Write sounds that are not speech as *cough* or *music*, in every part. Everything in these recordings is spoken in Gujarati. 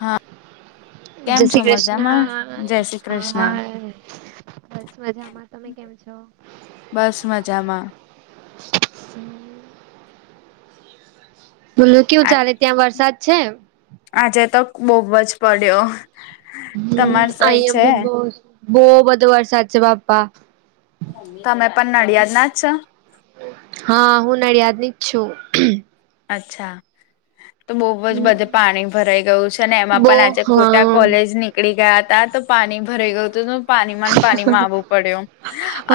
હા જય કેમ છો શ્રી કૃષ્ણ મજામાં જય શ્રી કૃષ્ણ હા બસ મજામાં તમે કેમ છો બસ મજામાં હમ્મ બોલો કેવું ચાલે ત્યાં વરસાદ છે આજે તો બોવ જ પડ્યો હમ્મ તમાર સાઈડ છે અયા બહ બધો વરસાદ છે બાપ્પા તમે પણ નડિયાદ ના જ છો હા હું નડીયાદની જ છું અચ્છા તો બોવજ બધે પાણી ભરાઈ ગયું છે ને એમાં બો પણ આજે ખોટા હા કોલેજ ની પકડી ગયા હતા તો પાણી ભરાય ગ્યુંતું પાણી ન પાણી માં આવવું પડ્યું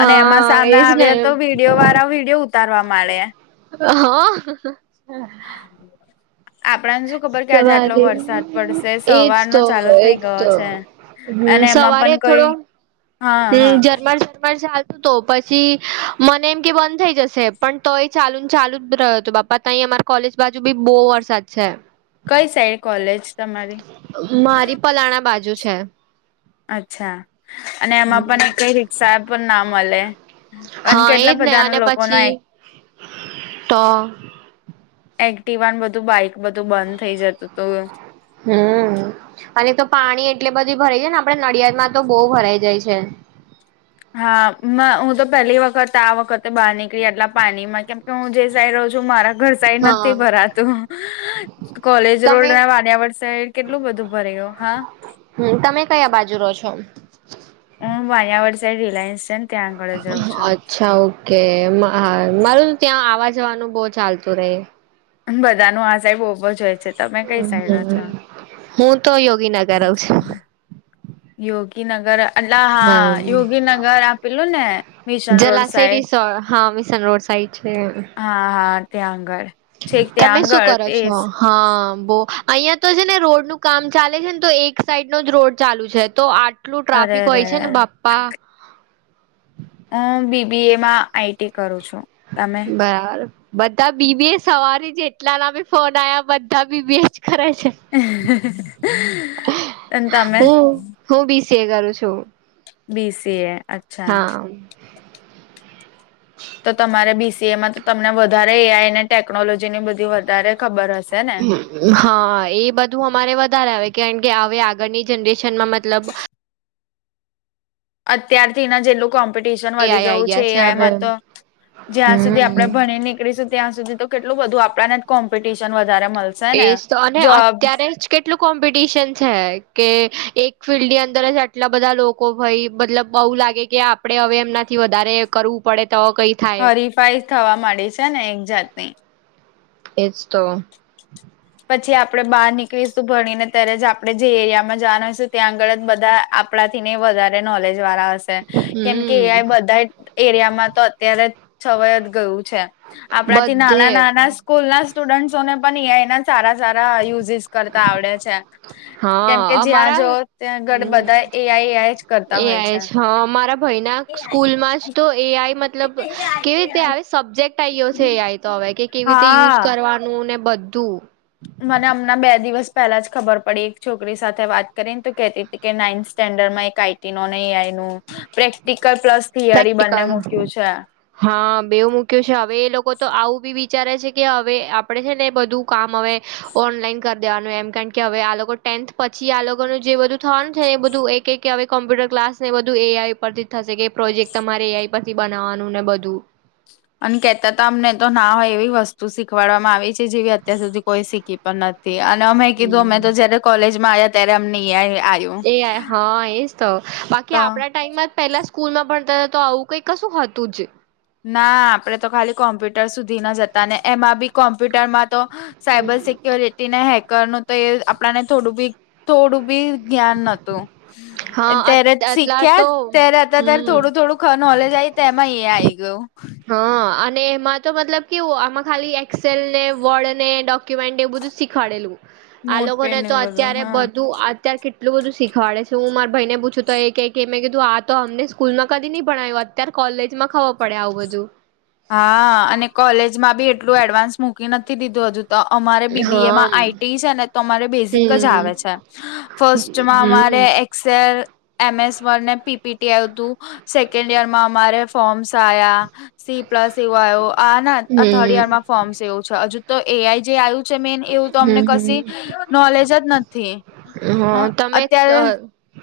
અને એમાં સામે એજ ને આવ્યા તોવી વિડયો વાળા વિડીયો ઉતારવા મળે હા આપડને શું ખબર કે આજે આટલો સવારે વરસાદ પડશે એજ સવારનો તો ચાલુ થઇ એજ ગયો તો છે અને એમાં પણ કઈ હમ્મ જર્મર પણ ચા તો પછી મને એમ કે બંધ થઈ જશે પણ તો એ ચાલુ ને ચાલુ જ રહ્યો હત બાપા ત અમારા કોલેજ બાજુ બી બો વરસાદ છે કઈ સાઈડ કોલેજ તમારી મારી પલાણા બાજુ છે અચ્છા અને એમાં પણ કઈ રિક્ષા પણ ના મળે અને હા એજ કેટલા ને અને બધાના લોકોના પછી તો એક્ટિવાને બધું બાઈક બધું બંધ થઈ જતું હતું હમ્મ અને તો પાણી એટલે બધી ભરાય જાય ને આપડે નડિયાદ માં તો બોવ ભરાઈ જાય છે હા હું તો પેલી વખત આ વખતે બહાર નીકળી આટલા પાણીમાં કેમ હું જે સાઈ રહું છું મારા ઘર સાઈટ હા નથી ભરાતું કોલેજ રોડ તમે વાનિયાવડ સાઈડ કેટલું બધું ભરે ગયું હા હમ તમે કયા બાજુ રહો છો હ હું અહીંયાવાળ સાઈડ રિલાયન્સ છે ને ત્યાં આગળ જાઉં છું. કે હા મારું ત્યાં આવા જવાનું બહ ચાલતું રહે. બધા ન આ સાહેબ બહો જ હોય છે. તમે કઈ સાઈડ રહો છો હું તો યોગીનગર રહું છું. યોગી નગર. એટલે હા યોગીનગર આપેલું ને મિશન રોડ જલાશય સાઈડ. રિસોર્ટ હા મિશન રોડ સાઈડ છે. હા, હા તે્યાં આગળ છેક તેં તમે શું આગળ કરો તે. છો હા બો અહીિયાંયા તો છે ને રોડનું કામ ચાલે છે ને તો એક સાઈડ નો જ રોડ ચાલુ છે તો આ. કેટલું અરે ટ્રાફિક અરે હોય છે ને રે બાપા. હું બીબી એ માં આઈટી કરું છું. તમે બરાબર. બધા બીબી સવારે જેટલાના બી ફોન આવ્યા બધા બીબી જ કરરે છે. એ તમે. હું હું બીસીએ કરું છું. બીસીીએ. હા. હ. તો તમારે બીસીએમાં તો તમને વધારે એઆઈ અનેને ટેકનોલોજી ની બધી વધારે ખબર હશે ને. હા એ બધું અમારે વધારે આવે કારણકે હવે આગળની જનરેશનમાં મતલબ. અત્યારથી ના જેટલું કોમ્પિટિશન એ વધી આઈ આઈ ગયું છે ગયા એ હવે આમાં તો જ્યાં સુધી આપણે. હમ ભણી નીકળીશું ત્યાં સુધી તો કેટલું બધ આપણાને કોમ્પિટિશન વધારે મળશે. ને એ તો અને જોબ અત્યારે જ. કેટલું કોમ્પિટિશન છે કે એક ફિલ્ડ ની અંદર જ આટલા બધા લોકો લોકો ભાઈ મતલબ બું લાગે કે આપણેે હવે એમનાથી વધારે કરવું પડે તો કઈ. થાય હરીફાઈ થવા માંડી છે ને એક જાતની. એજ તો. પછી આપડણે બહાર નીકળીશું ભણીને ત્યારે જ આપડણે જે એરિયામાં જવાનું હોય છે ત્યાં આગળ જ બધા. કપડા થી ને વધારે નોલેજ વાળા હશે. કેમ કે એ હમ બધા એરિયામાં તો અત્યારે છવાય જ ગયું છે. આપણાથી બધે નાના નાના. સ્કૂલ ના સ્ટુડન્ટસોને પણ ઈઆઈ ના સારા સારા યુઝિસ કરતા આવડે છે. હા કેમ કે જ્યાં અમારા જો ત્યાંગળ હમ બધા એ આઈ એ આઈ જ કરતા હોય છે. સ્કૂલ માં જ તો એ આઈ મતલબ કેવી રીતે આવે. સબ્જેક્ટ આ્યો છે તો હવે કે કેવી રીતે યુઝ હા કરવાનું ને બધું. મને અમણાં બે દિવસ પહેલા જ ખબર પડી એક છોકરી સાથે વાત કરીને તો કેહેતી હતી કે નાઇન્થ સ્ટેન્ડર્ડમાં એક આઈ. નો નહ એનું પ્રેક્ટિકલ પ્લસ થિયરી પ્રેક્ટિકલ બંને મૂક્યું છે. હા બેવ મૂક્યું છે હવે એ લોકો તો આવું બી વિચારે છે કે હવે આપડે છે ને બધું. કામ હવે ઓનલાઈન કરી દેવાનું એમ કારણ કે હવે આ ટેન્થ પછી આ લોકોનું જે બધું. છે એ બધું એક એક કે કોમ્પ્યુટર ક્લાસ ને બધું એ આઈ ઉપરથી થશે કે. પ્રોજેક્ટ તમારે એઆઈ પરથી બનાવવાનું ને બધું. અને કેહેતા હતા અમને તો ના હોય એવી વસ્તુ શીખવાડવામાં આવી છે જેવી અત્યાર સુધી કોઈ શીખી પણ નથી. થી અને અમે કીધું અમે તો હમ જયારે કોલેજમાં આવ્યા ત્યારે અમને આવ્યું. એ હા એજ તો બાકી તો આપણા ટાઈમ માં પહેલા જ. સ્કૂલમાં પણ ત તો આવું કઈક કશું હતું જ. ના આપડે તો ખાલી કોમ્પ્યુટર સુધી ના જતા ને એમાં બી કોમ્પ્યુટરમાં તો. Cyber security. ને હેકરનુંું તો એ આપણાને થોડું બી થોડું બી ધ્્યાન નોતું. હા અત ત્યારે એટલા શીખ્યા તો ત્યારે અ ત્યારે હમ થોડું થોડુંક. નલેજ આ તો એમાં એ આ આવી ગયું. હા અને એમાં તો મતલબ કેવું આમાં ખાલી એક્સેલને વોર્ડ ને ડોક બું શીખડેલું આ લોકોને નોટપેડ ને તો એવું બધું અત્યારે હા બધું અત્યારે એટલું બધુંીખડે છે હું મા ભાઈને પૂછું તો એ મે કીધું આ તો અમને સ્કૂલમાં કદી નઈ ભણાવ્યું ત્યારે કોલેજમાં ખબર પડે આવું બધું હા અને કોલેજમાં બી એટલું એડવાન્સ મૂકી નથી દીધું હજુ તો અમારે બીબી એમાં હમ આઈટી છે ને તો અમારે બેઝિક હમ જ આવે છે ફર્સ્ટમાં અમારે એક્સેલ એમએસ વને પીપીટી આવ હતું સેકન્ડ યર માં અમારે ફોર્મ્સ આવ્યા સી પ્લસ એવો આવ્યો આ ના આ થર્ડ યર હમ માં ફોર્મ્સ એવું છે હજુ તો એ આઈ જે આવ્યું મેન એવું તો અમને ક હમ હમ નોલેજ જ નથી હમ હ હા તમે અત્યારે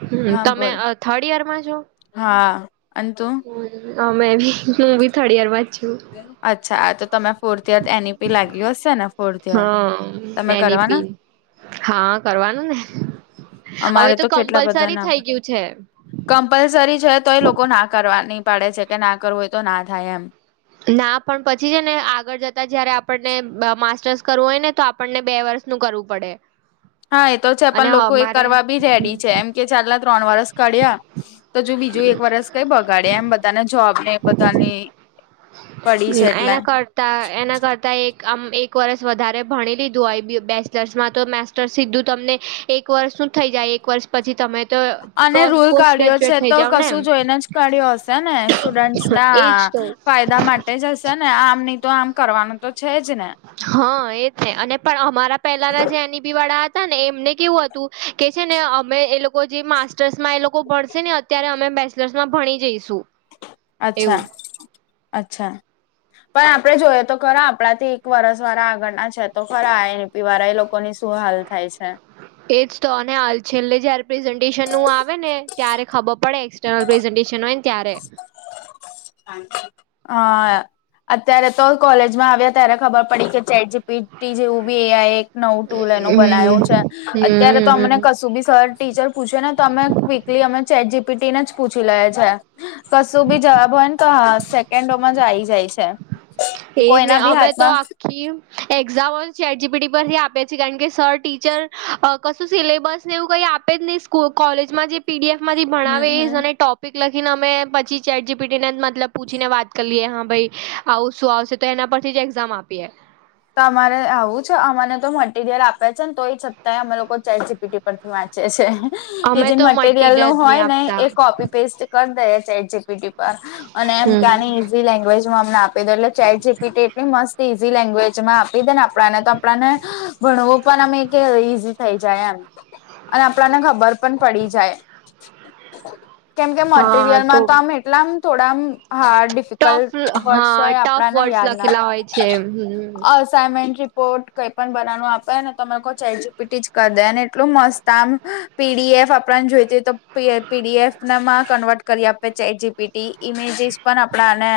હમ હા તમે બોલ થર્ડ યરમાં છો હા અનેંતું હ મેબી હું બી થર્ડ યર માં જ છું અચ્છા તો તમે fourth year N E P લાગ્યું હશે ને ફોર્થ યર તમે હા એની કરવાના પી હા કરવાનું ને અમારે હવે તો કેટલા બધા કમ્પલસરી ના થઈ ગયું છે કમ્પલસરી છે તો એ લોકો ના કરવાની પડે છે કે ના કરવું હોય તો ના થાય એમ ના પણ પછી છે ને આગળ જતા જયારે આપણને માસ્ટર્સ કરવું હોય ને તો આપણને બે વર્ષ નું કરવું પડે હા એ તો છે અને પણ લોકો એ અમારે કરવા બી રેડી છે એમ કે ચાલા ત્રણ વરસ કર્યા તો જો બીજું એક વરસ કઈ બગાડ્યા એમ બધ ધાને જોબ ને બધાની પડી છે એટલે ત એના કરતા એક આમ એક વરસ વધારે ભણી લીધું હોય બેચલર્સમાં તો મેસ સીધું તમને એક વર્ષ નું થઈ જાય એક વર્ષ પછી તમે તો અને રૂલ પોસ્ટ કાઢ્યો છે ગ્રેજ્યુએટ થઈ તો જાવ ને કશું એમ જોઈને જ કાઢ્યો હશે ને સ્ટુડન્ટ ના એજ તો ફાયદા મા ટેજ હશે ને આમ ની તો આમ કરવાનું તો છે જ ને હા એ છે અને પણ અમારા પેલાના જે એની વાળા હતા ને એમને કેવું હતું કે છે ને અમે એ લોકો જે માસ્ટર્સમાં એ લોકો ભણસે ને ત્યારે અમે બેચલર્સમાં ભણી જઈશું અચ્છા એવું અચ્છા પણ આપડે જોઈએ તો ખરા આપડાથી એક વરસ વાળા આગળના છે તો ખરા એ પીવારા એ લોકોની શું હાલ થાય છે એજ તો અને હાલ છેલ્લે જયારે પ્રેઝન્ટેશનું આવે ને ત્યારે ખબર પડે *unintelligible* હોય ને ત્યારે હ અત્યારે તો કોલેજમાં આવ્યા ત્યારે ખબર પડી કે ચેટ જીપીટી જેવું બી એ આઈ નવું ટુલ એનું બનાવું હમ છે હમ અત્યારે તો અમને હમ કશું બી સર ટીચર પૂછે ને તો અમે ક્વિકલી અમે ચેટ જીપીટી ને જ પૂછી લેયે છે કશું બી જવાબ હોય ને તો સેકન્ડોમાં જ આ આવી જાય છે એજ ને કોઈના બી અમે તો હાથમાં આખી એક્ઝામ એજીપી પરથી આપે છે કારણ કે સર ટીચર કશું સિલેબસ ને એવું કઈ આપ આપે જ નહીં સ્કૂ કોલેજમાં જે પીડીએફ માંથી હમ ભણાવે હમ એજ અને ટોપ લખીને અમે પછી ચેટ જી પી ટીને મતલબ પૂછીને વાત કરી લિયે હા ભાઈ આવું શું આવશે તો એના પરથી જ એક્ઝામ આપીએ તો અમારે આવું છે અમાને તો મટીરિયલ આપે છે ને તોઈ છતાંય અમે લોકો ચેટ જીપીટી પરથી વાંચયે છે એ અમે જે તો મટીરિયલ નું જ નહી હોય ને આપતા એ કોપી પેસ્ટ કરી દેએ ચેટ જીપીટી પર અને એમ કે હમ આની લેંગ્વેજમાં અમને આપી દો એટલે ચેટ જીપીટી એટલી મસ્ત ઇઝી લેંગ્વેજમાં આપી દે દેને આપ પડાને તો આપડાને ભણવું પણ અમે કે ઈઝી થઈ જાય એમ અને આપડાને ખબર પણ પડી જાય. કેમ કે મટીરિયલમાં તો આમ એટલામ થોડા આમ હા ટફ ડિફિકલ્ટ વર્ડસ હા હોય ટફ આપડાને વર્ડસ યાદ ના લખેલા હોય છે હમ. અસાાઈનમેન્ટ રિપોર્ટ કંઈ પણ બનાવનું આપે ને તો મેં તો ચેટ જીપીટી જ કરી દે અને એટલું મસ્ત આમ પીડીએફ આપડાને જોઈતી હોય તો પીડીએફ નામાં કન્વર્ટ કરી આપે ચેટ જીપી ઇમેજીસ પણ આપડાને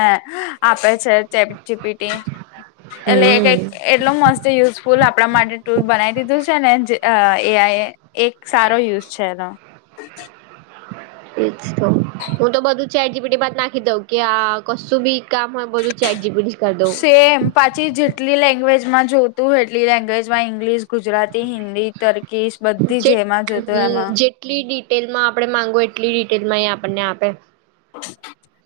આપે છે ચેટ જીપીટી. એલે એ કંઈક હમ એટલો મસ્ત યુઝફુલ આપડા માટે ટુલ બનાવી દીધું છે ને જે એ આઈ એ. એક સારો યુઝ છે એનો. એ જ તો હું તો બધું ચેટ જીપીટીમાંજ નાખી દઉં કે આ કશું બી કામ હોય બોધું ચેટ જીપીટી કર દો. સેમ પાછી જેટલી લેંગ્વેજમાં જોતું એટલી લેંગ્વેજમાં ઇંગ્લિશ, ગુજરાતી, હિન્દી તર્કીશ બધી જે એમાં જોતો એમાં લી ડિટેલ માં આપડે માંગવું એટલી ડિટેલ માં એ આપણને આપે.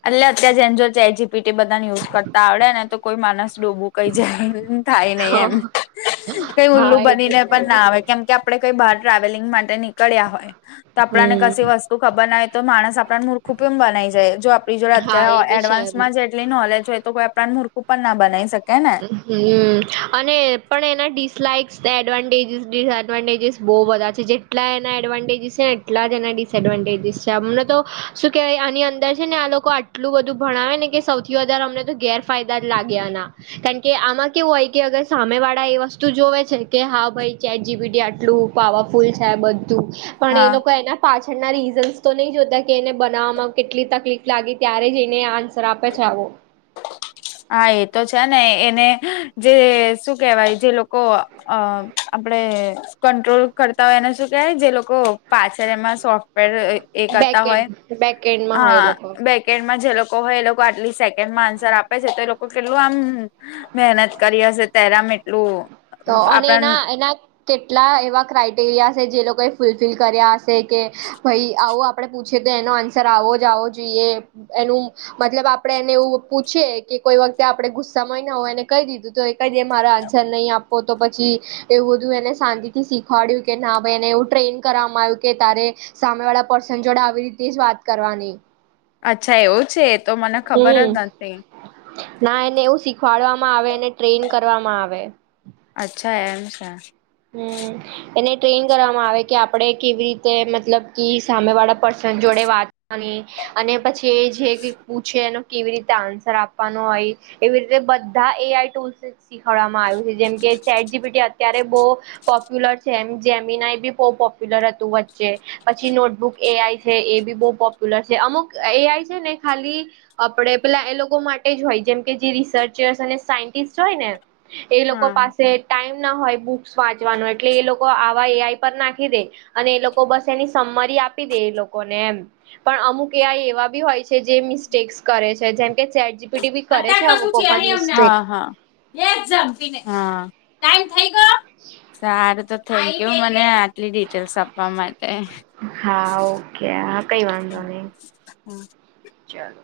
એટલે અત્યારે જેને જો ચેટ જી પી ટી બધાને યુઝ કરતા આવડે ને તો કોઈ માણસ ડોબું કઈ જાય થાય નહી એમ. હા કઈ ઉલ્લું હા એ બની તો ને છે પણ ના જ આવે કેમ કે આપડે કોઈ બાર ટ્રાવેલિંગ માટે નીળ્યા હોય તો આપણાને કશે હમ વસ્ ખબર ના તો માણસ આપણા મૂર્ખું કેમ બનાઈ જાય જો આપણી જોડે હા એ અત્યારે બી છે એમ એડવાન્સમાં જે એટલી નોલેજ હોય તો કોઈ આપ મૂર્ખું પણ ના બનાવી શકે ને. હમ્મ અને પણ એના ડિસલાઇક્સ એડવાન્ટેજીસ ડિસએડવાન્ટેજીસ બહુ બધા છે જે એટલા એના એડવાન્ટેજીસ છે ને એટલા જ એના ડિસએડવાન્ટેજીસ છે અમને તો શું કેહેવાય આની અંદર છે ને આ લોકો આ ટલું બધું ભણાવે ને કે સૌથી વધારે અમને તો ગેરફાયદા જ લાગ્યા આના. કારણ કે આમાં કેવું હોય કે અગર સામે વાળા એ વસ્તુ જોવે છે કે હા ભાઈ ચેટ જી બી ટી આટલું પાવરફુલ છે આ બધું પણ એ હા લોકો એના પાછળના રીઝન્સ તો નહી જોતા કે એને બનાવવામાં કેટલી તકલીફ લાગી ત્યારે જ એને આન્સર આપે છે આવો. *unintelligible* હા એ તો છે ને એને જે શું કેહેવાય જે લોકો અહ આપડે કંટ્રોલ કરતા હોય એને શું કેહેવાય જે લોકો પાછળ એમાં સોફ્ટવેર એ એ કરતા હોય બેકેન્ડ બેકેન્ડમાં હોય હા એ લોકો બેકેડમાં જે લોકો હોય એ લોકો આટલી સે કેન્ડ માં આન્સર આપે છે તો એ લોકો કેટલું આમ મહેનત કરી હશે તેરામ એટલું તો અને આપણ એના એના કેટલા એવા ક્રાઈટેરિયા છે જે લોકોએ ફૂલફિલ કર્યા હશે કે ભાઈ આવું આપ આપડણે પૂછીએ તો એનો આન્સર આવો જ આવો જોઈએ એનું મતલબ આપડે એને એવું પૂછીએ કે કોઈ વખતે આપડણે ગુસ્સામાંય ના હોય એને કહી દીધું તો કઈ દે મારા આન્સર નહીં આપ કો તો પછી એવું બધું એને શાંતિ થી શીખવાડ્યું કે ના ભાઈ એને એવું ટ્રેન કરવામાં આવ્યું કે તારે સામે વાળા પર્સન જોડે આવી રીતે જ વાત કરવાની. અચ્છા એવું છે તો મને ખબર હમ્મ, જ નથી ના એને એવું શીખવાડવામાં આવે એને ટ્રેન કરવામાં આવે. અચ્છા એમ છે. હમ્મ. એને ટ્રેન કરવામાં આવે કે આપડે કેવી રીતે મતલબ સામે વાળા પર્સન જોડે વાત આની અને પછી એ જે પૂછે એનો કેવી રીતે આન્સર આપવાનો હોય. એવી રીતે બધા એ આઈ ટૂલ્સ શીખડવામાં આવ્યું છે જેમ કે ચેટ જી પી ટી અત્યારે બો પોપ્યુલર છે એમ જેમીનાય બી બહુ પોપ્યુલર હતું વચ્ચે. પછી નોટબુક એ આઈ છે એ બી બહુ પોપ્યુલર છે અમુક એ આઈ છે ને ખાલી આપડે પેલા એ લોકો માટે જ હોય જેમકે જે રિસર્ચર્સ અને સાયન્ટિસ્ટ હોય ને એ લોકો હા. પાસે ટાઈમ ના હોય બુક સ વાંચવાનું એટલે એ લોકો આવા એ આઈ પર નાખી દે અને એ લોકો બસ એની સમમરી આપી દે એ લોકોને એમ પણ અમુક એ આઈ એવા બી હોય છે જે મિસ્ટેક્સ કરે છે જેમ કે ચેટ જી પી ટી કરે છે અત્યારે અમુક કશું વખત નહી અમને મિસ્ટેક. હા હા, સારું તો થૅન્ક યુ મને આ ટલી ડિટેલ્સ આપવા માટે. હા ઓકે હા કઈ વાંધો નહી હમ્મ. ચલો.